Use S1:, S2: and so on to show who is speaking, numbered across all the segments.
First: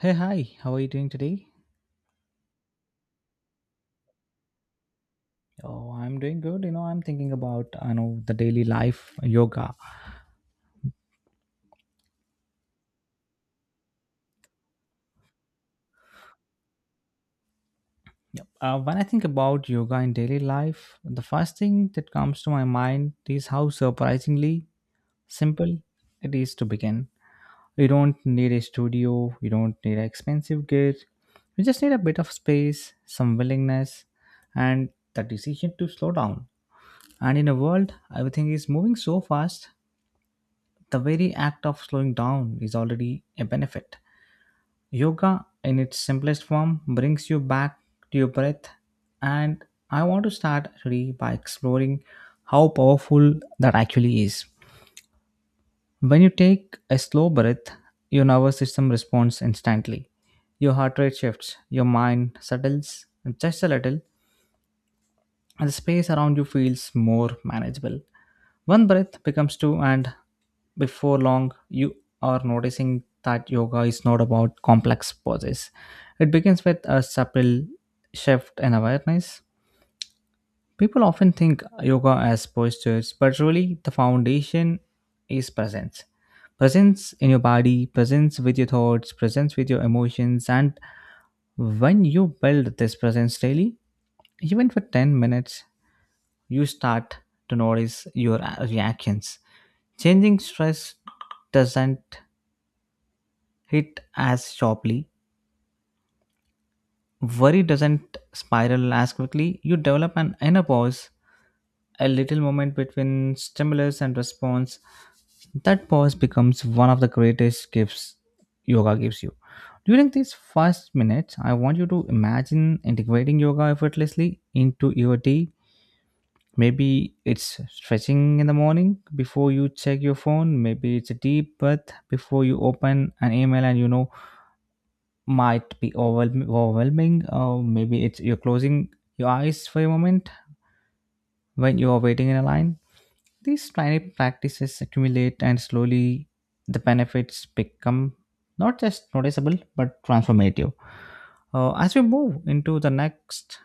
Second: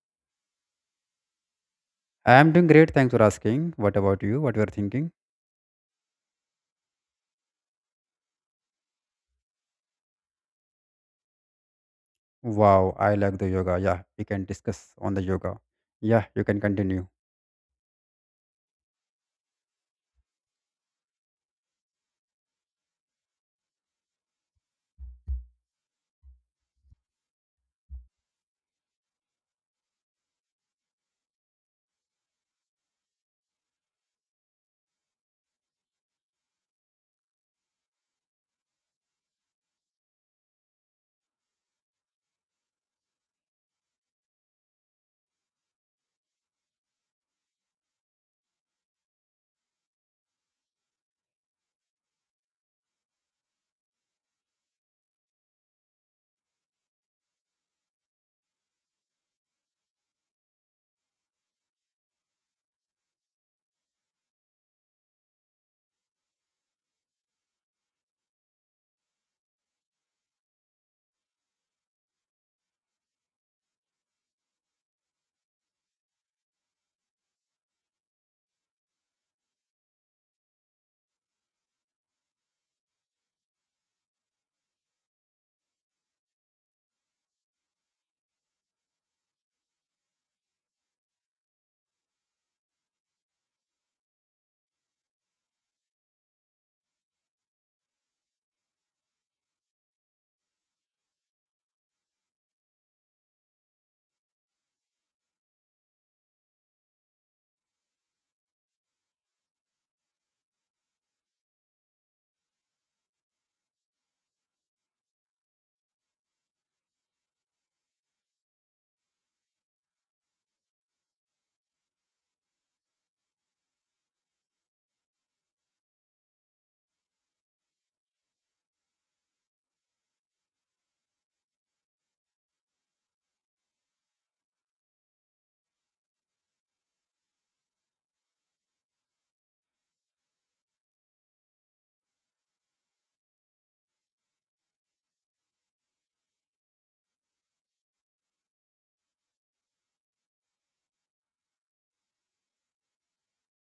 S1: Hey, hi. How are you doing today?
S2: I am doing great. Thanks for asking. What about you? What you are thinking?
S1: Oh, I'm doing good. I'm thinking about, I know, the daily life yoga.
S2: Wow, I like the yoga. Yeah, we can discuss on the yoga. Yeah, you can continue.
S1: When I think about yoga in daily life, the first thing that comes to my mind is how surprisingly simple it is to begin. You don't need a studio, you don't need an expensive gear. You just need a bit of space, some willingness, and the decision to slow down. And in a world, everything is moving so fast, the very act of slowing down is already a benefit. Yoga, in its simplest form, brings you back to your breath, and I want to start today by exploring how powerful that actually is. When you take a slow breath, your nervous system responds instantly. Your heart rate shifts, your mind settles just a little, and the space around you feels more manageable. One breath becomes two, and before long, you are noticing that yoga is not about complex poses. It begins with a subtle shift in awareness. People often think yoga as postures, but really, the foundation is presence. Presence in your body, presence with your thoughts, presence with your emotions, and when you build this presence daily, even for 10 minutes, you start to notice your reactions. Changing stress doesn't hit as sharply, worry doesn't spiral as quickly. You develop an inner pause, a little moment between stimulus and response. That pause becomes one of the greatest gifts yoga gives you. During these first minutes, I want you to imagine integrating yoga effortlessly into your day. Maybe it's stretching in the morning before you check your phone. Maybe it's a deep breath before you open an email and might be overwhelming. Or maybe it's you're closing your eyes for a moment when you are waiting in a line. These tiny practices accumulate, and slowly the benefits become not just noticeable but transformative. As we move into the next,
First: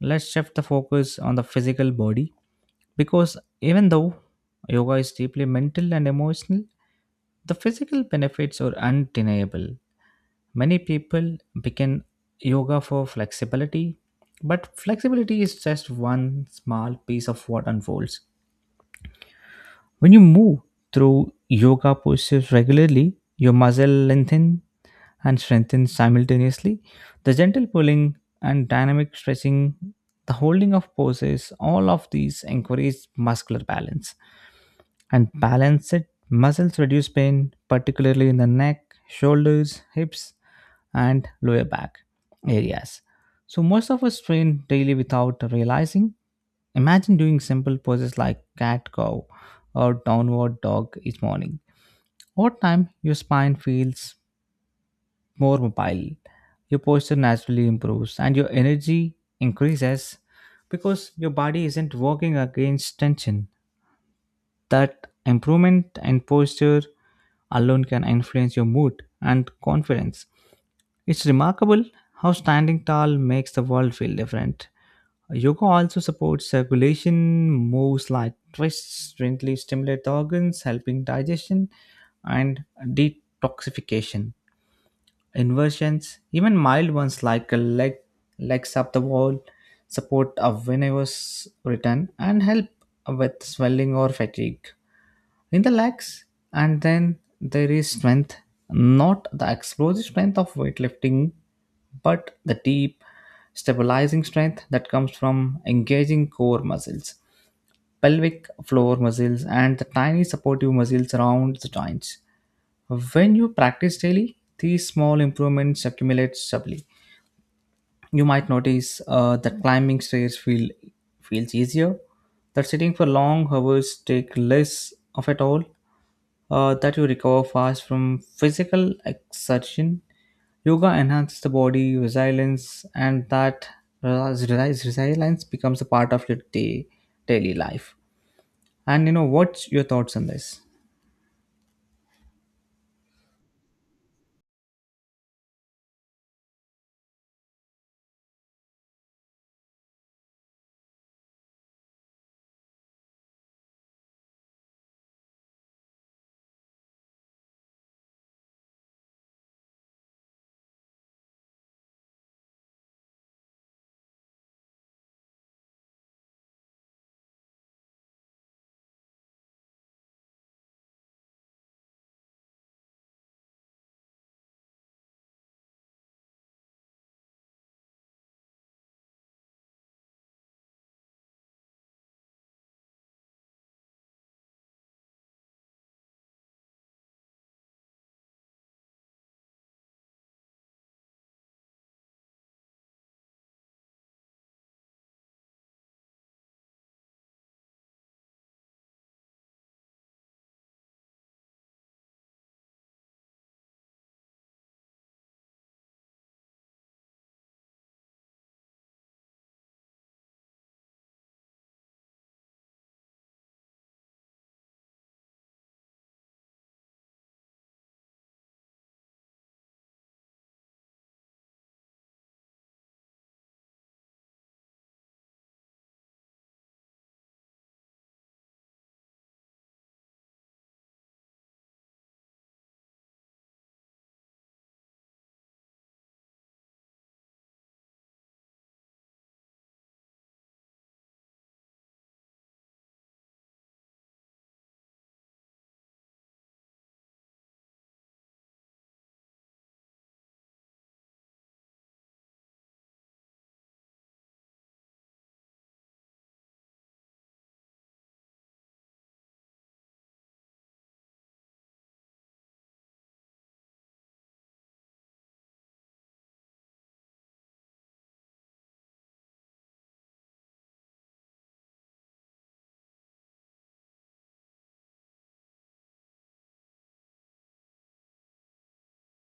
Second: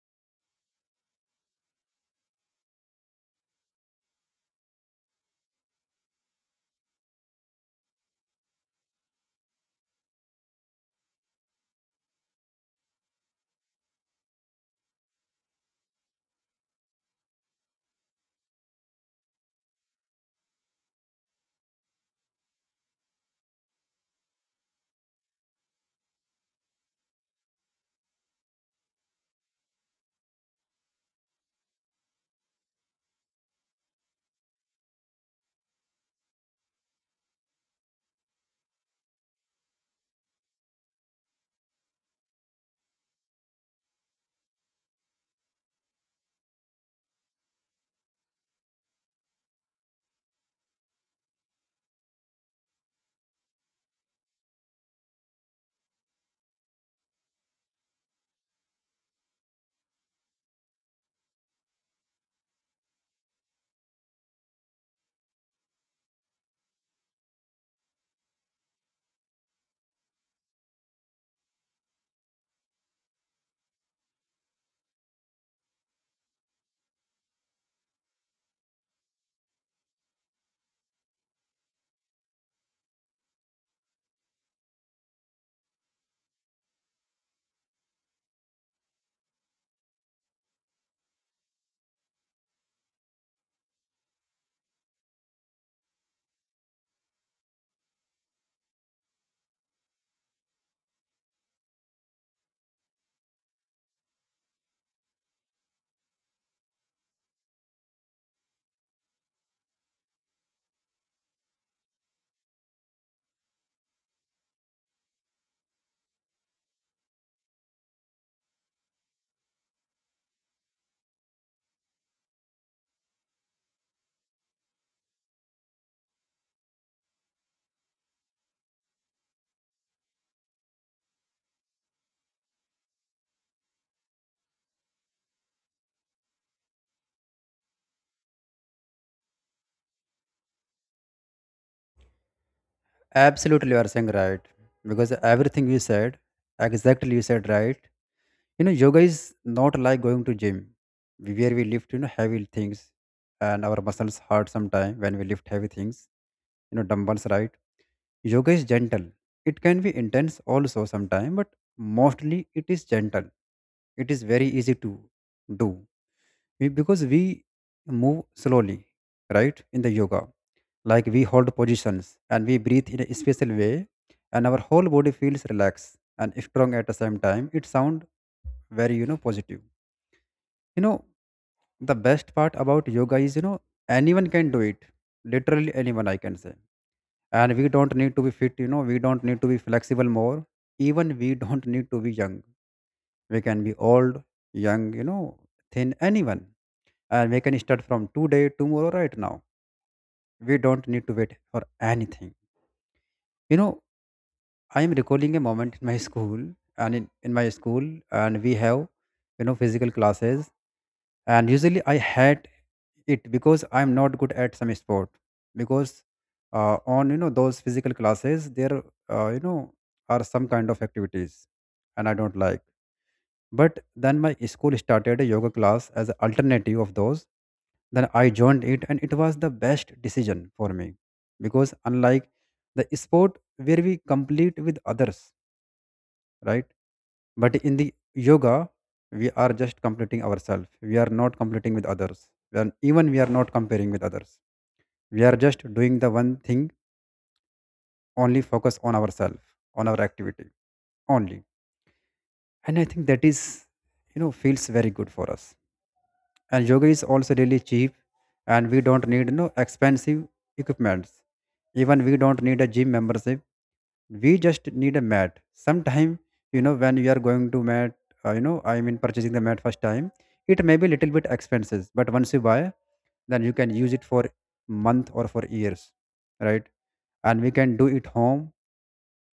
S1: let's shift the focus on the physical body because even though yoga is deeply mental and emotional, the physical benefits are undeniable. Many people begin yoga for flexibility, but flexibility is just one small piece of what unfolds. When you move through yoga postures regularly, your muscle lengthen and strengthen simultaneously. The gentle pulling and dynamic stretching, the holding of poses, all of these encourage muscular balance and balance it. Muscles reduce pain, particularly in the neck, shoulders, hips, and lower back areas. So, most of us train daily without realizing. Imagine doing simple poses like cat cow or downward dog each morning. Over time, your spine feels more mobile, your posture naturally improves, and your energy increases because your body isn't working against tension. That improvement and posture alone can influence your mood and confidence. It's remarkable how standing tall makes the world feel different. Yoga also supports circulation, moves like twists, gently stimulate the organs, helping digestion and detoxification. Inversions, even mild ones like a leg legs up the wall, support a venous return and help with swelling or fatigue in the legs. And then there is strength, not the explosive strength of weightlifting, but the deep stabilizing strength that comes from engaging core muscles, pelvic floor muscles, and the tiny supportive muscles around the joints. When you practice daily, these small improvements accumulate subtly. You might notice that climbing stairs feel feels easier, that sitting for long hours take less of a toll, that you recover fast from physical exertion. Yoga enhances the body resilience, and that resilience becomes a part of your day daily life. And you know what's your thoughts on this?
S2: Absolutely, you are saying right because everything you said, exactly you said right. You know, yoga is not like going to gym where we lift, you know, heavy things, and our muscles hurt sometime when we lift heavy things. You know, dumbbells, right? Yoga is gentle. It can be intense also sometime, but mostly it is gentle. It is very easy to do. Because we move slowly, right, in the yoga. Like we hold positions and we breathe in a special way, and our whole body feels relaxed and strong at the same time. It sounds very, you know, positive. You know, the best part about yoga is, you know, anyone can do it. Literally anyone, I can say. And we don't need to be fit, you know, we don't need to be flexible more. Even we don't need to be young. We can be old, young, you know, thin, anyone. And we can start from today, tomorrow, right now. We don't need to wait for anything, you know. I am recalling a moment in my school. And in my school, and we have, you know, physical classes, and usually I hate it because I'm not good at some sport. Because on, you know, those physical classes there, you know, are some kind of activities, and I don't like. But then my school started a yoga class as an alternative of those. Then I joined it, and it was the best decision for me because unlike the sport where we compete with others, right? But in the yoga, we are just completing ourselves. We are not completing with others. We are, even we are not comparing with others. We are just doing the one thing, only focus on ourselves, on our activity only. And I think that is, you know, feels very good for us. And yoga is also really cheap, and we don't need no expensive equipments. Even we don't need a gym membership. We just need a mat. Sometime, you know, when you are going to mat, you know, I mean purchasing the mat first time, it may be little bit expensive, but once you buy, then you can use it for month or for years, right? And we can do it home,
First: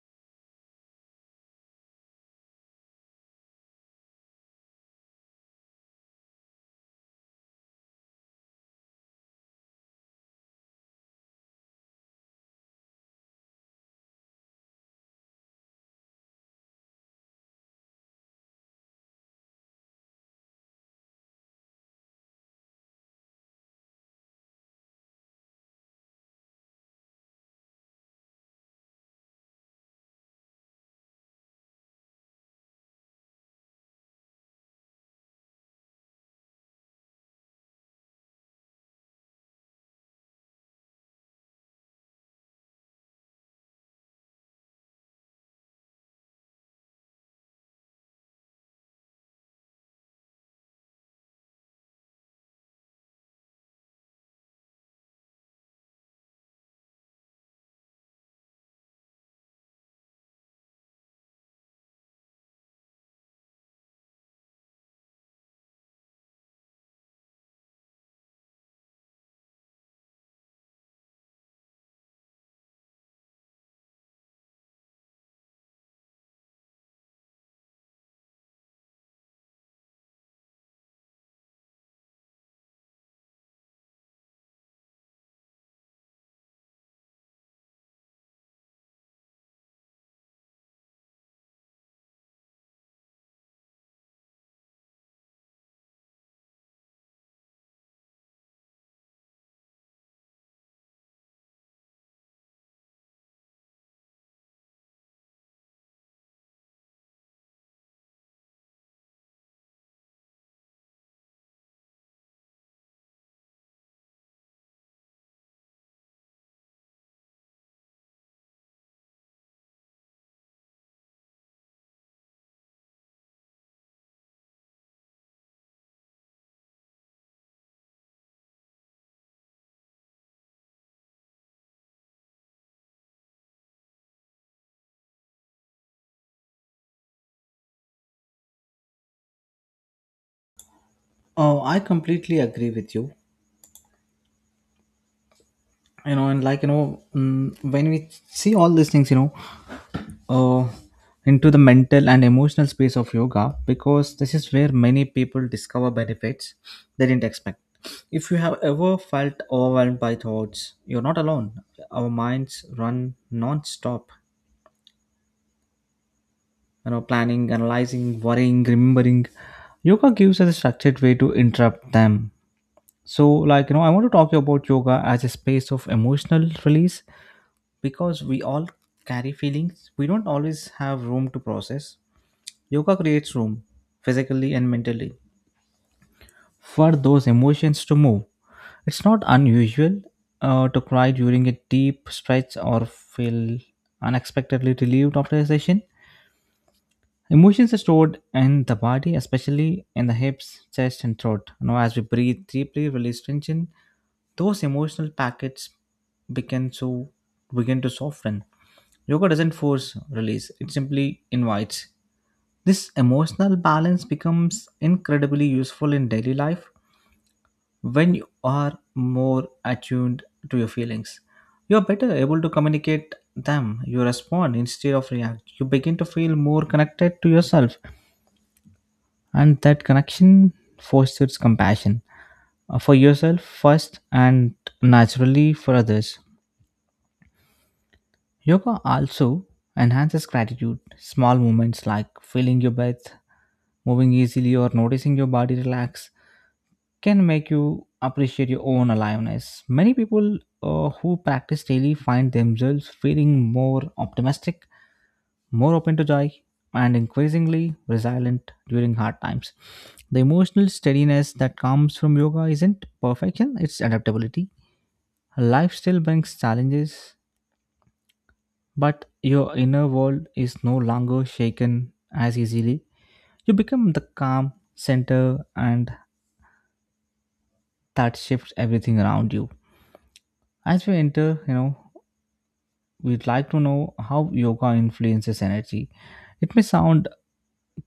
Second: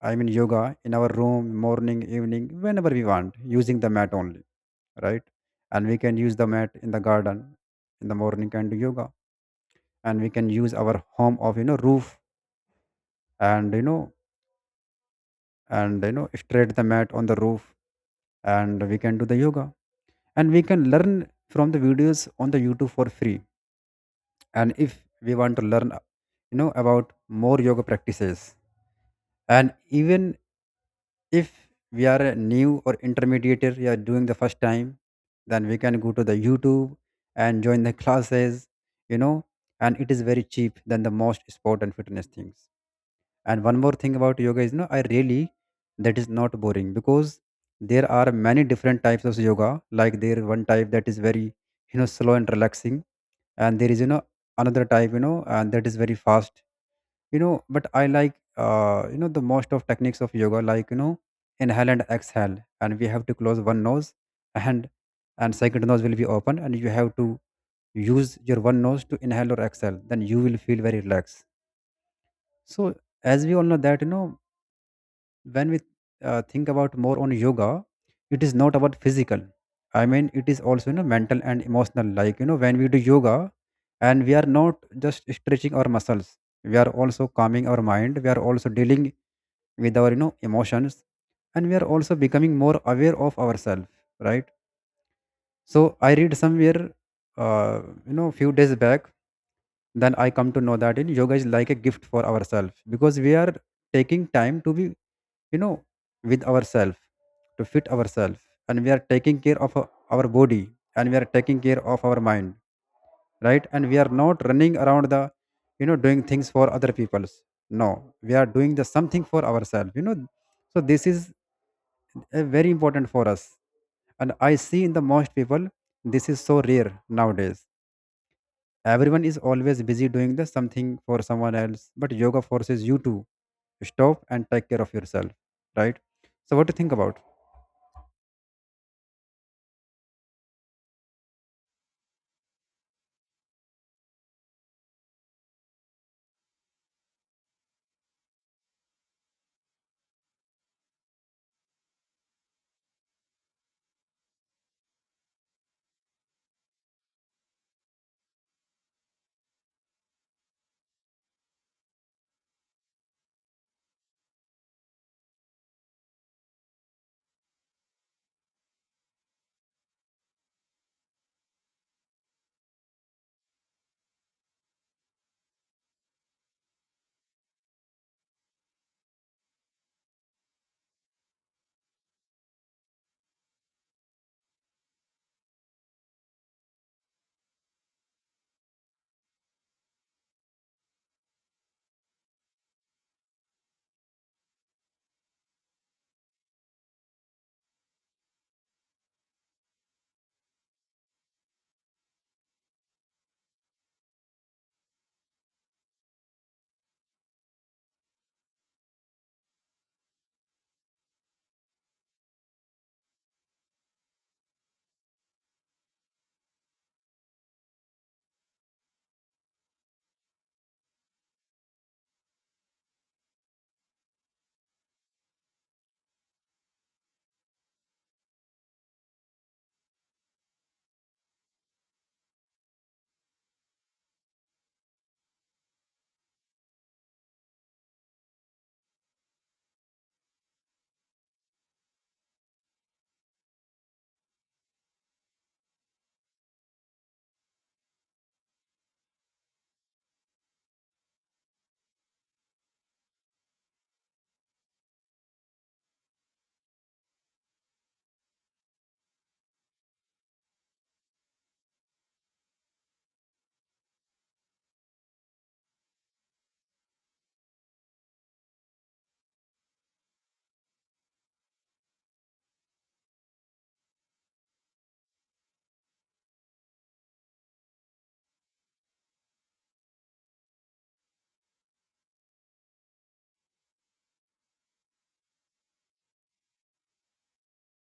S2: I mean yoga in our room, morning, evening, whenever we want, using the mat only, right? And we can use the mat in the garden in the morning and do yoga. And we can use our home of, you know, roof, and, you know, and, you know, straight the mat on the roof, and we can do the yoga. And we can learn from the videos on the YouTube for free. And if we want to learn, you know, about more yoga practices, and even if we are a new or intermediate, or we are doing the first time, then we can go to the YouTube and join the classes, you know. And it is very cheap than the most sport and fitness things. And one more thing about yoga is, no, I really, that is not boring, because there are many different types of yoga. Like there one type that is very, you know, slow and relaxing, and there is, you know, another type, you know, and that is very fast, you know. But I like, you know, the most of techniques of yoga, like, you know, inhale and exhale. And we have to close one nose, and and second nose will be open, and you have to use your one nose to inhale or exhale, then you will feel very relaxed. So, as we all know that, you know, when we think about more on yoga, it is not about physical, I mean it is also, you know, mental and emotional. Like, you know, when we do yoga, and we are not just stretching our muscles, we are also calming our mind, we are also dealing with our, you know, emotions, and we are also becoming more aware of ourselves, right? So I read somewhere, uh, you know, few days back, then I come to know that in yoga is like a gift for ourselves, because we are taking time to be, you know, with ourselves, to fit ourselves, and we are taking care of our body, and we are taking care of our mind, right? And we are not running around the, you know, doing things for other people's. No, we are doing the something for ourselves, you know. So this is, very important for us. And I see in the most people this is so rare nowadays. Everyone is always busy doing the something for someone else, but yoga forces you to stop and take care of yourself, right? So what do you think about?
S1: Oh, I completely agree with you. You know and like you know mm, When we see all these things, uh, into the mental and emotional space of yoga, because this is where many people discover benefits they didn't expect. If you have ever felt overwhelmed by thoughts, you're not alone. Our minds run non-stop, you know, planning, analyzing, worrying, remembering. Yoga gives us a structured way to interrupt them. So, I want to talk about yoga as a space of emotional release because we all carry feelings we don't always have room to process. Yoga creates room, physically and mentally, for those emotions to move. It's not unusual to cry during a deep stretch or feel unexpectedly relieved after a session. Emotions are stored in the body, especially in the hips, chest, and throat. Now, as we breathe deeply, release tension, those emotional packets begin to begin to soften. Yoga doesn't force release; it simply invites. This emotional balance becomes incredibly useful in daily life when you are more attuned to your feelings. You're better able to communicate them. You respond instead of react. You begin to feel more connected to yourself, and that connection fosters compassion, for yourself first and naturally for others. Yoga also enhances gratitude. Small moments like feeling your breath, moving easily, or noticing your body relax can make you appreciate your own aliveness. Many people who practice daily find themselves feeling more optimistic, more open to joy, and increasingly resilient during hard times. The emotional steadiness that comes from yoga isn't perfection, it's adaptability. Life still brings challenges, but your inner world is no longer shaken as easily. You become the calm center, and that shifts everything around you. As we enter, you know, we'd like to know how yoga influences energy. It may sound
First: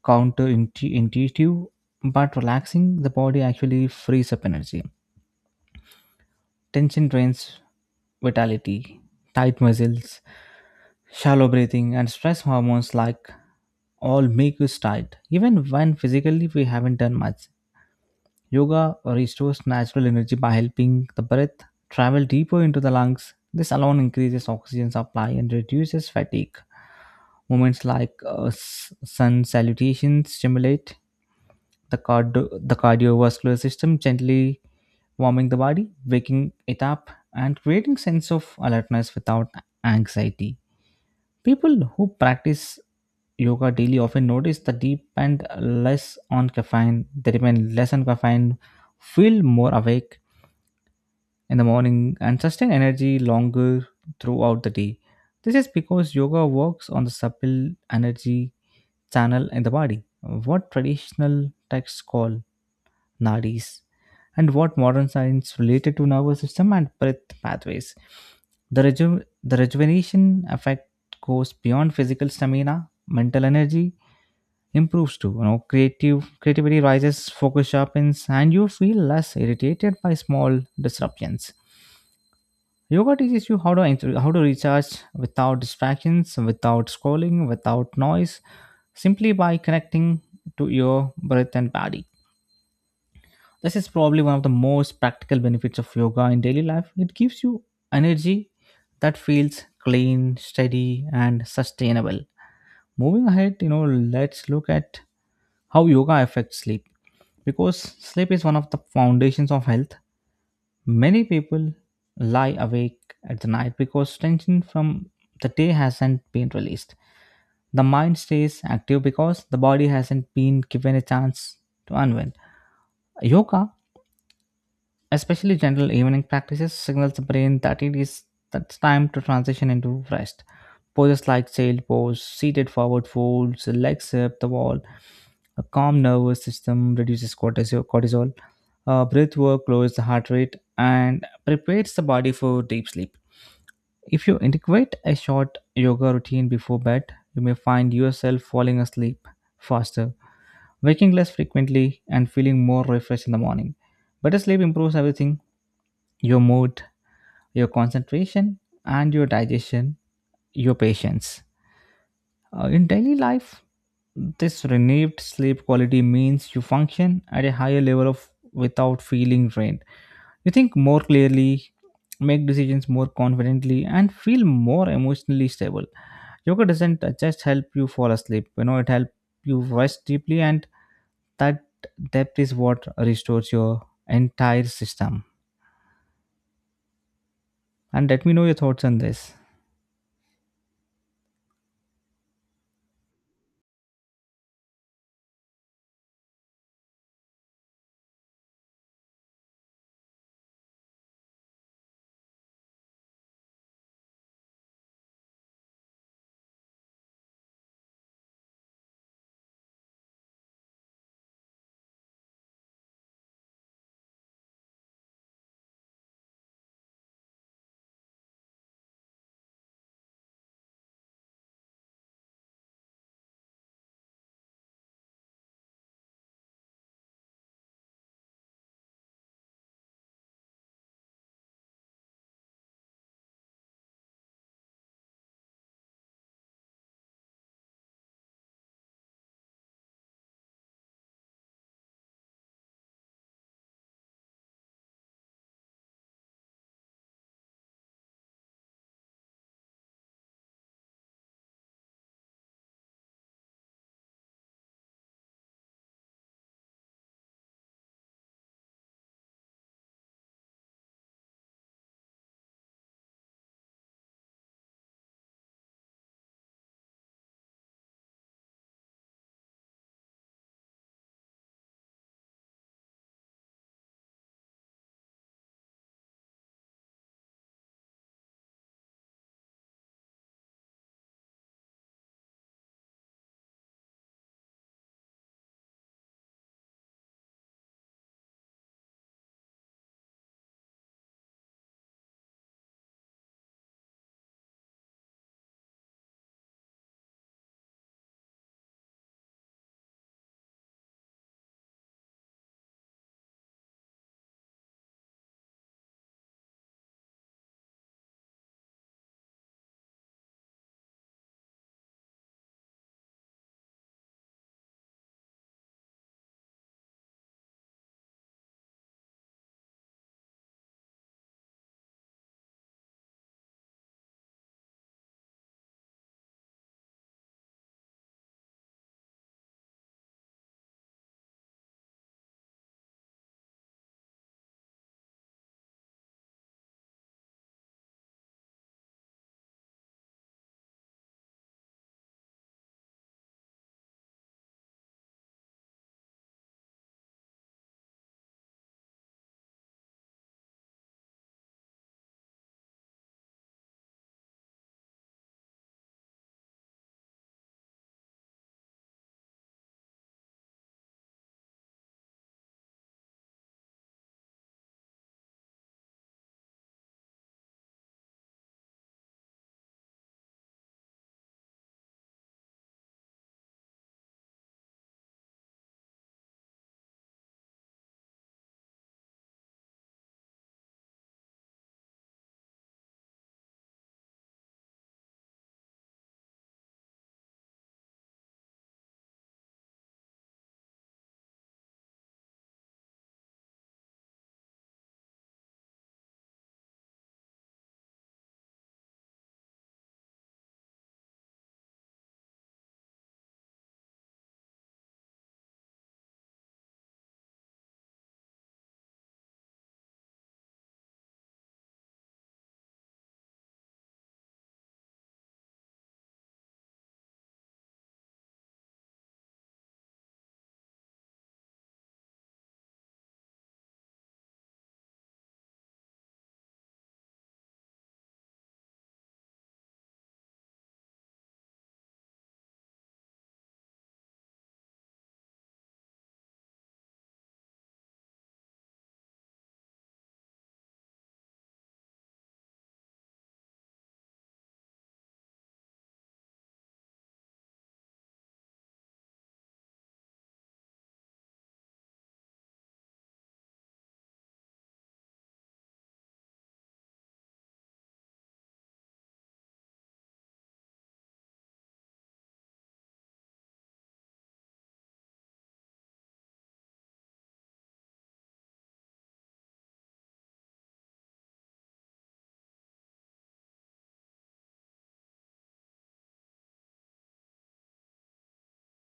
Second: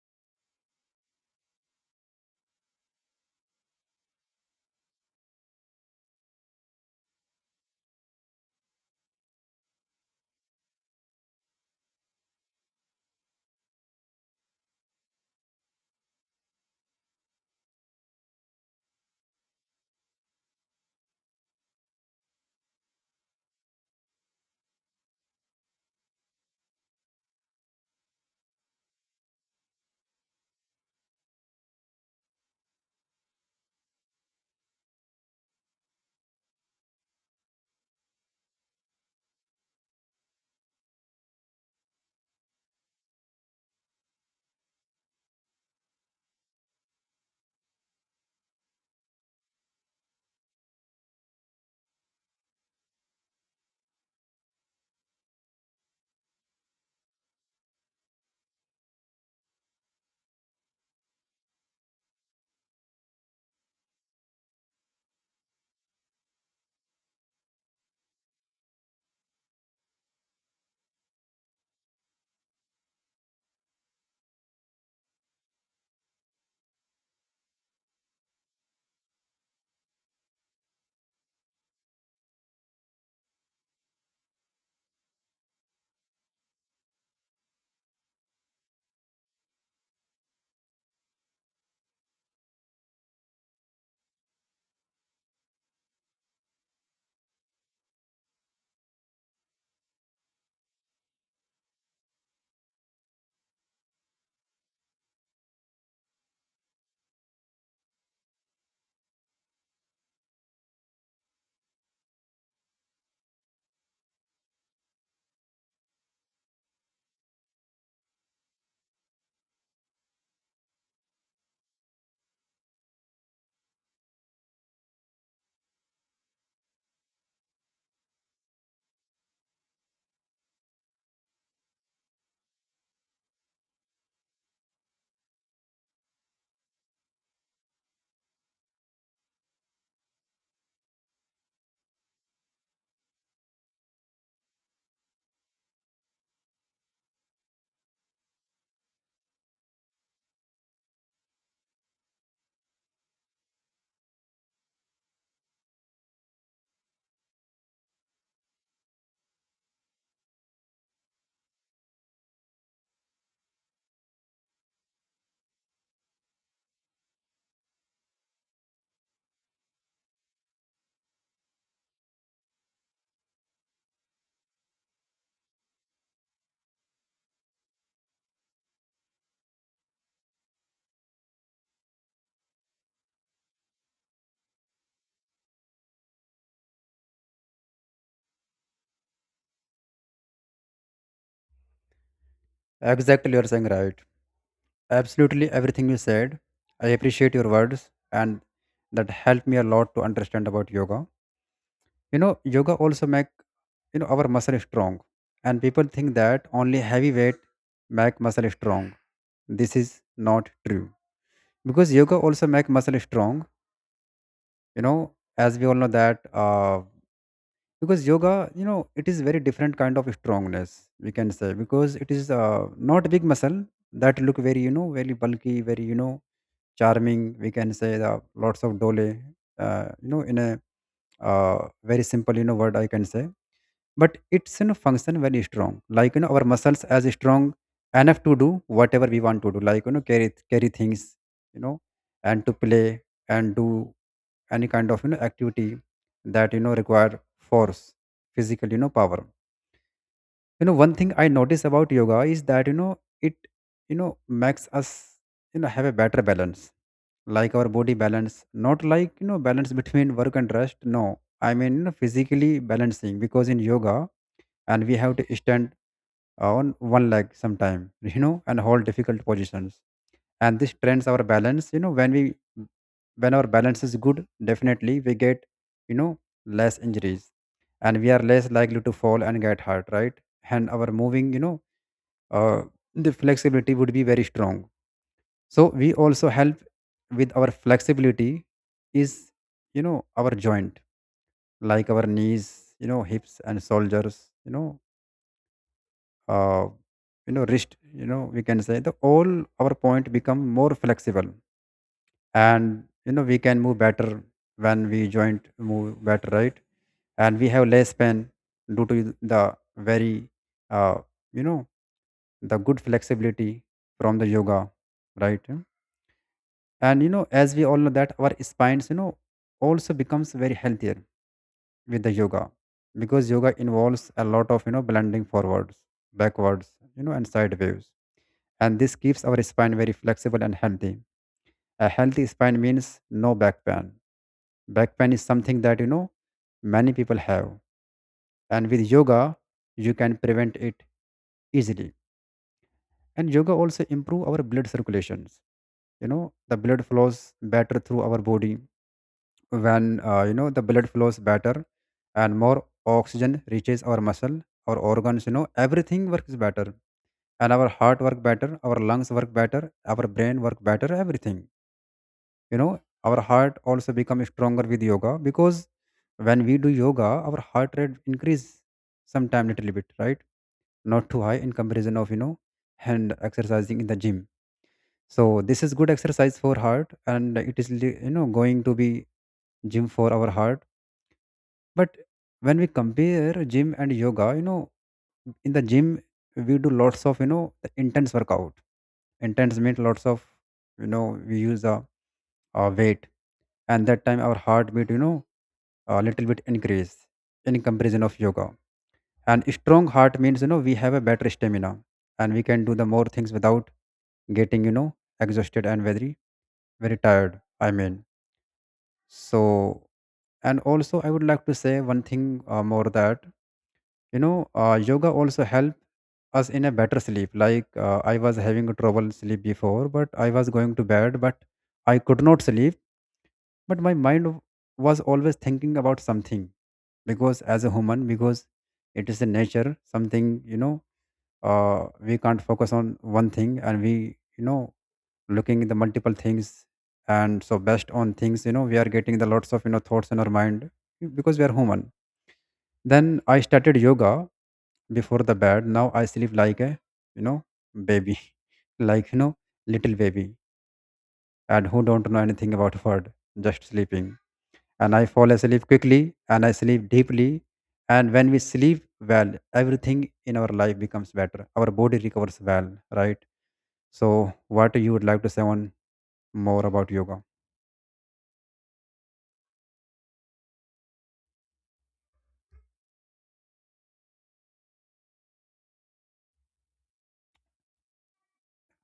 S1: counterintuitive, but relaxing the body actually frees up energy. Tension drains vitality, tight muscles, shallow breathing, and stress hormones like all make us tired, even when physically we haven't done much. Yoga restores natural energy by helping the breath travel deeper into the lungs. This alone increases oxygen supply and reduces fatigue. Movements like sun salutations stimulate the cardiovascular system, gently warming the body, waking it up, and creating sense of alertness without anxiety. People who practice yoga daily often notice the deep and less on caffeine. They depend less on caffeine, feel more awake in the morning, and sustain energy longer throughout the day. This is because yoga works on the subtle energy channel in the body, what traditional texts call nadis, and what modern science related to nervous system and breath pathways. The rejuvenation effect goes beyond physical stamina. Mental energy improves too, you know. Creative Creativity rises, focus sharpens, and you feel less irritated by small disruptions. Yoga teaches you how to how to recharge without distractions, without scrolling, without noise, simply by connecting to your breath and body. This is probably one of the most practical benefits of yoga in daily life. It gives you energy that feels clean, steady, and sustainable. Moving ahead, you know, let's look at how yoga affects sleep because sleep is one of the foundations of health. Many people lie awake at the night because tension from the day hasn't been released. The mind stays active because the body hasn't been given a chance to unwind. Yoga, especially gentle evening practices, signals the brain that it is that's time to transition into rest. Poses like child pose, seated forward folds, legs up the wall. A calm nervous system reduces cortisol. Breath work lowers the heart rate and prepares the body for deep sleep. If you integrate a short yoga routine before bed, you may find yourself falling asleep faster, waking less frequently, and feeling more refreshed in the morning. Better sleep improves everything, your mood, your concentration, and your digestion, your patience. In daily life, this renewed sleep quality means you function at a higher level of without feeling drained. You think more clearly, make decisions more confidently, and feel more emotionally stable. Yoga doesn't just help you fall asleep, you know, it helps you rest deeply, and that depth is what restores your entire system. And let me know your thoughts on this.
S2: Exactly, you are saying right. Absolutely everything you said. I appreciate your words, and that helped me a lot to understand about yoga. You know, yoga also make, you know, our muscle strong. And people think that only heavy weight make muscle strong. This is not true. Because yoga also make muscle strong, you know, as we all know that, because yoga, you know, it is very different kind of strongness, we can say, because it is not big muscle that look very, you know, very bulky, very, you know, charming. We can say the lots of dolly. You know, in a very simple, you know, word I can say, but it's, you know, function very strong. Like, you know, our muscles as strong enough to do whatever we want to do. Like, you know, carry things. You know, and to play and do any kind of, you know, activity that, you know, require force, physical, you know, power. You know, one thing I notice about yoga is that, you know, it, you know, makes us, you know, have a better balance. Like our body balance, not like, you know, balance between work and rest. No, I mean, you know, physically balancing, because in yoga, and we have to stand on one leg sometime you know, and hold difficult positions, and this trends our balance. You know, when we when our balance is good, definitely we get, you know, less injuries, and we are less likely to fall and get hurt, right? And our moving, you know, uh, the flexibility would be very strong. So we also help with our flexibility is, you know, our joint. Like our knees, you know, hips and shoulders, you know, uh, you know, wrist, you know, we can say the all our point become more flexible, and, you know, we can move better. When we joint move better, right, and we have less pain due to the very, uh, you know, the good flexibility from the yoga, right? And, you know, as we all know that our spines, you know, also becomes very healthier with the yoga, because yoga involves a lot of, you know, blending forwards, backwards, you know, and sideways, and this keeps our spine very flexible and healthy. A healthy spine means no back pain. Back pain is something that, you know, many people have, and with yoga you can prevent it easily. And yoga also improve our blood circulations. You know, the blood flows better through our body. When you know, the blood flows better, and more oxygen reaches our muscle, our organs, you know, everything works better. And our heart work better, our lungs work better, our brain work better, everything, you know. Our heart also become stronger with yoga, because when we do yoga, our heart rate increase sometime little bit, right? Not too high in comparison of, you know, hand exercising in the gym. So this is good exercise for heart, and it is you know, going to be gym for our heart. But when we compare gym and yoga, you know, in the gym we do lots of, you know, intense workout. Intense means lots of, you know, we use a, weight, and that time our heartbeat, you know, a little bit increase in comparison of yoga. And strong heart means, you know, we have a better stamina, and we can do the more things without getting, you know, exhausted and very very tired, I mean. So, and also I would like to say one thing more, that, you know, yoga also help us in a better sleep. Like, I was having trouble sleep before, but I was going to bed, but I could not sleep. But my mind was always thinking about something, because as a human, because it is a nature something, you know, we can't focus on one thing, and we, you know, looking at the multiple things, and so based on things, you know, we are getting the lots of, you know, thoughts in our mind, because we are human. Then I started yoga before the bed. Now I sleep like a, you know, baby like, you know, little baby, and who don't know anything about word, just sleeping. And I fall asleep quickly, and I sleep deeply. And when we sleep well, everything in our life becomes better. Our body recovers well, right? So, what you would like to say on more about yoga?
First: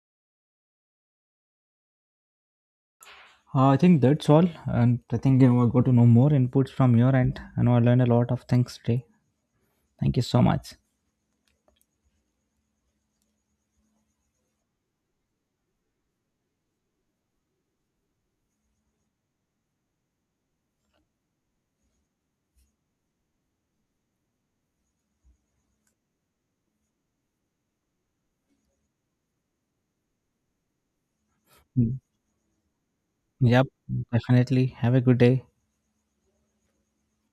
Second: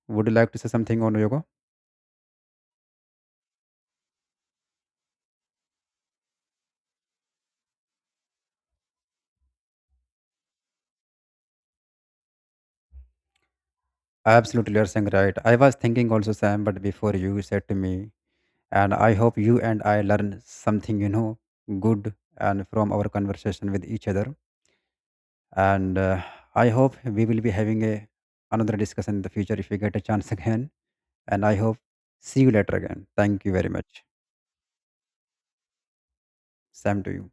S2: Would you like to say something on yoga?
S1: I think that's all, and I think I will go to know more inputs from your end. I know I learned a lot of things today. Thank you so much.
S2: Absolutely, you're saying right. I was thinking also, Sam, but before you said to me, and I hope you and I learn something, you know, good, and from our conversation with each other. And I hope we will be having a another discussion in the future if we get a chance again. And I hope
S1: Mm.
S2: see you later again. Thank you
S1: Yep,
S2: very much.
S1: definitely. Have a good day.
S2: Sam to you.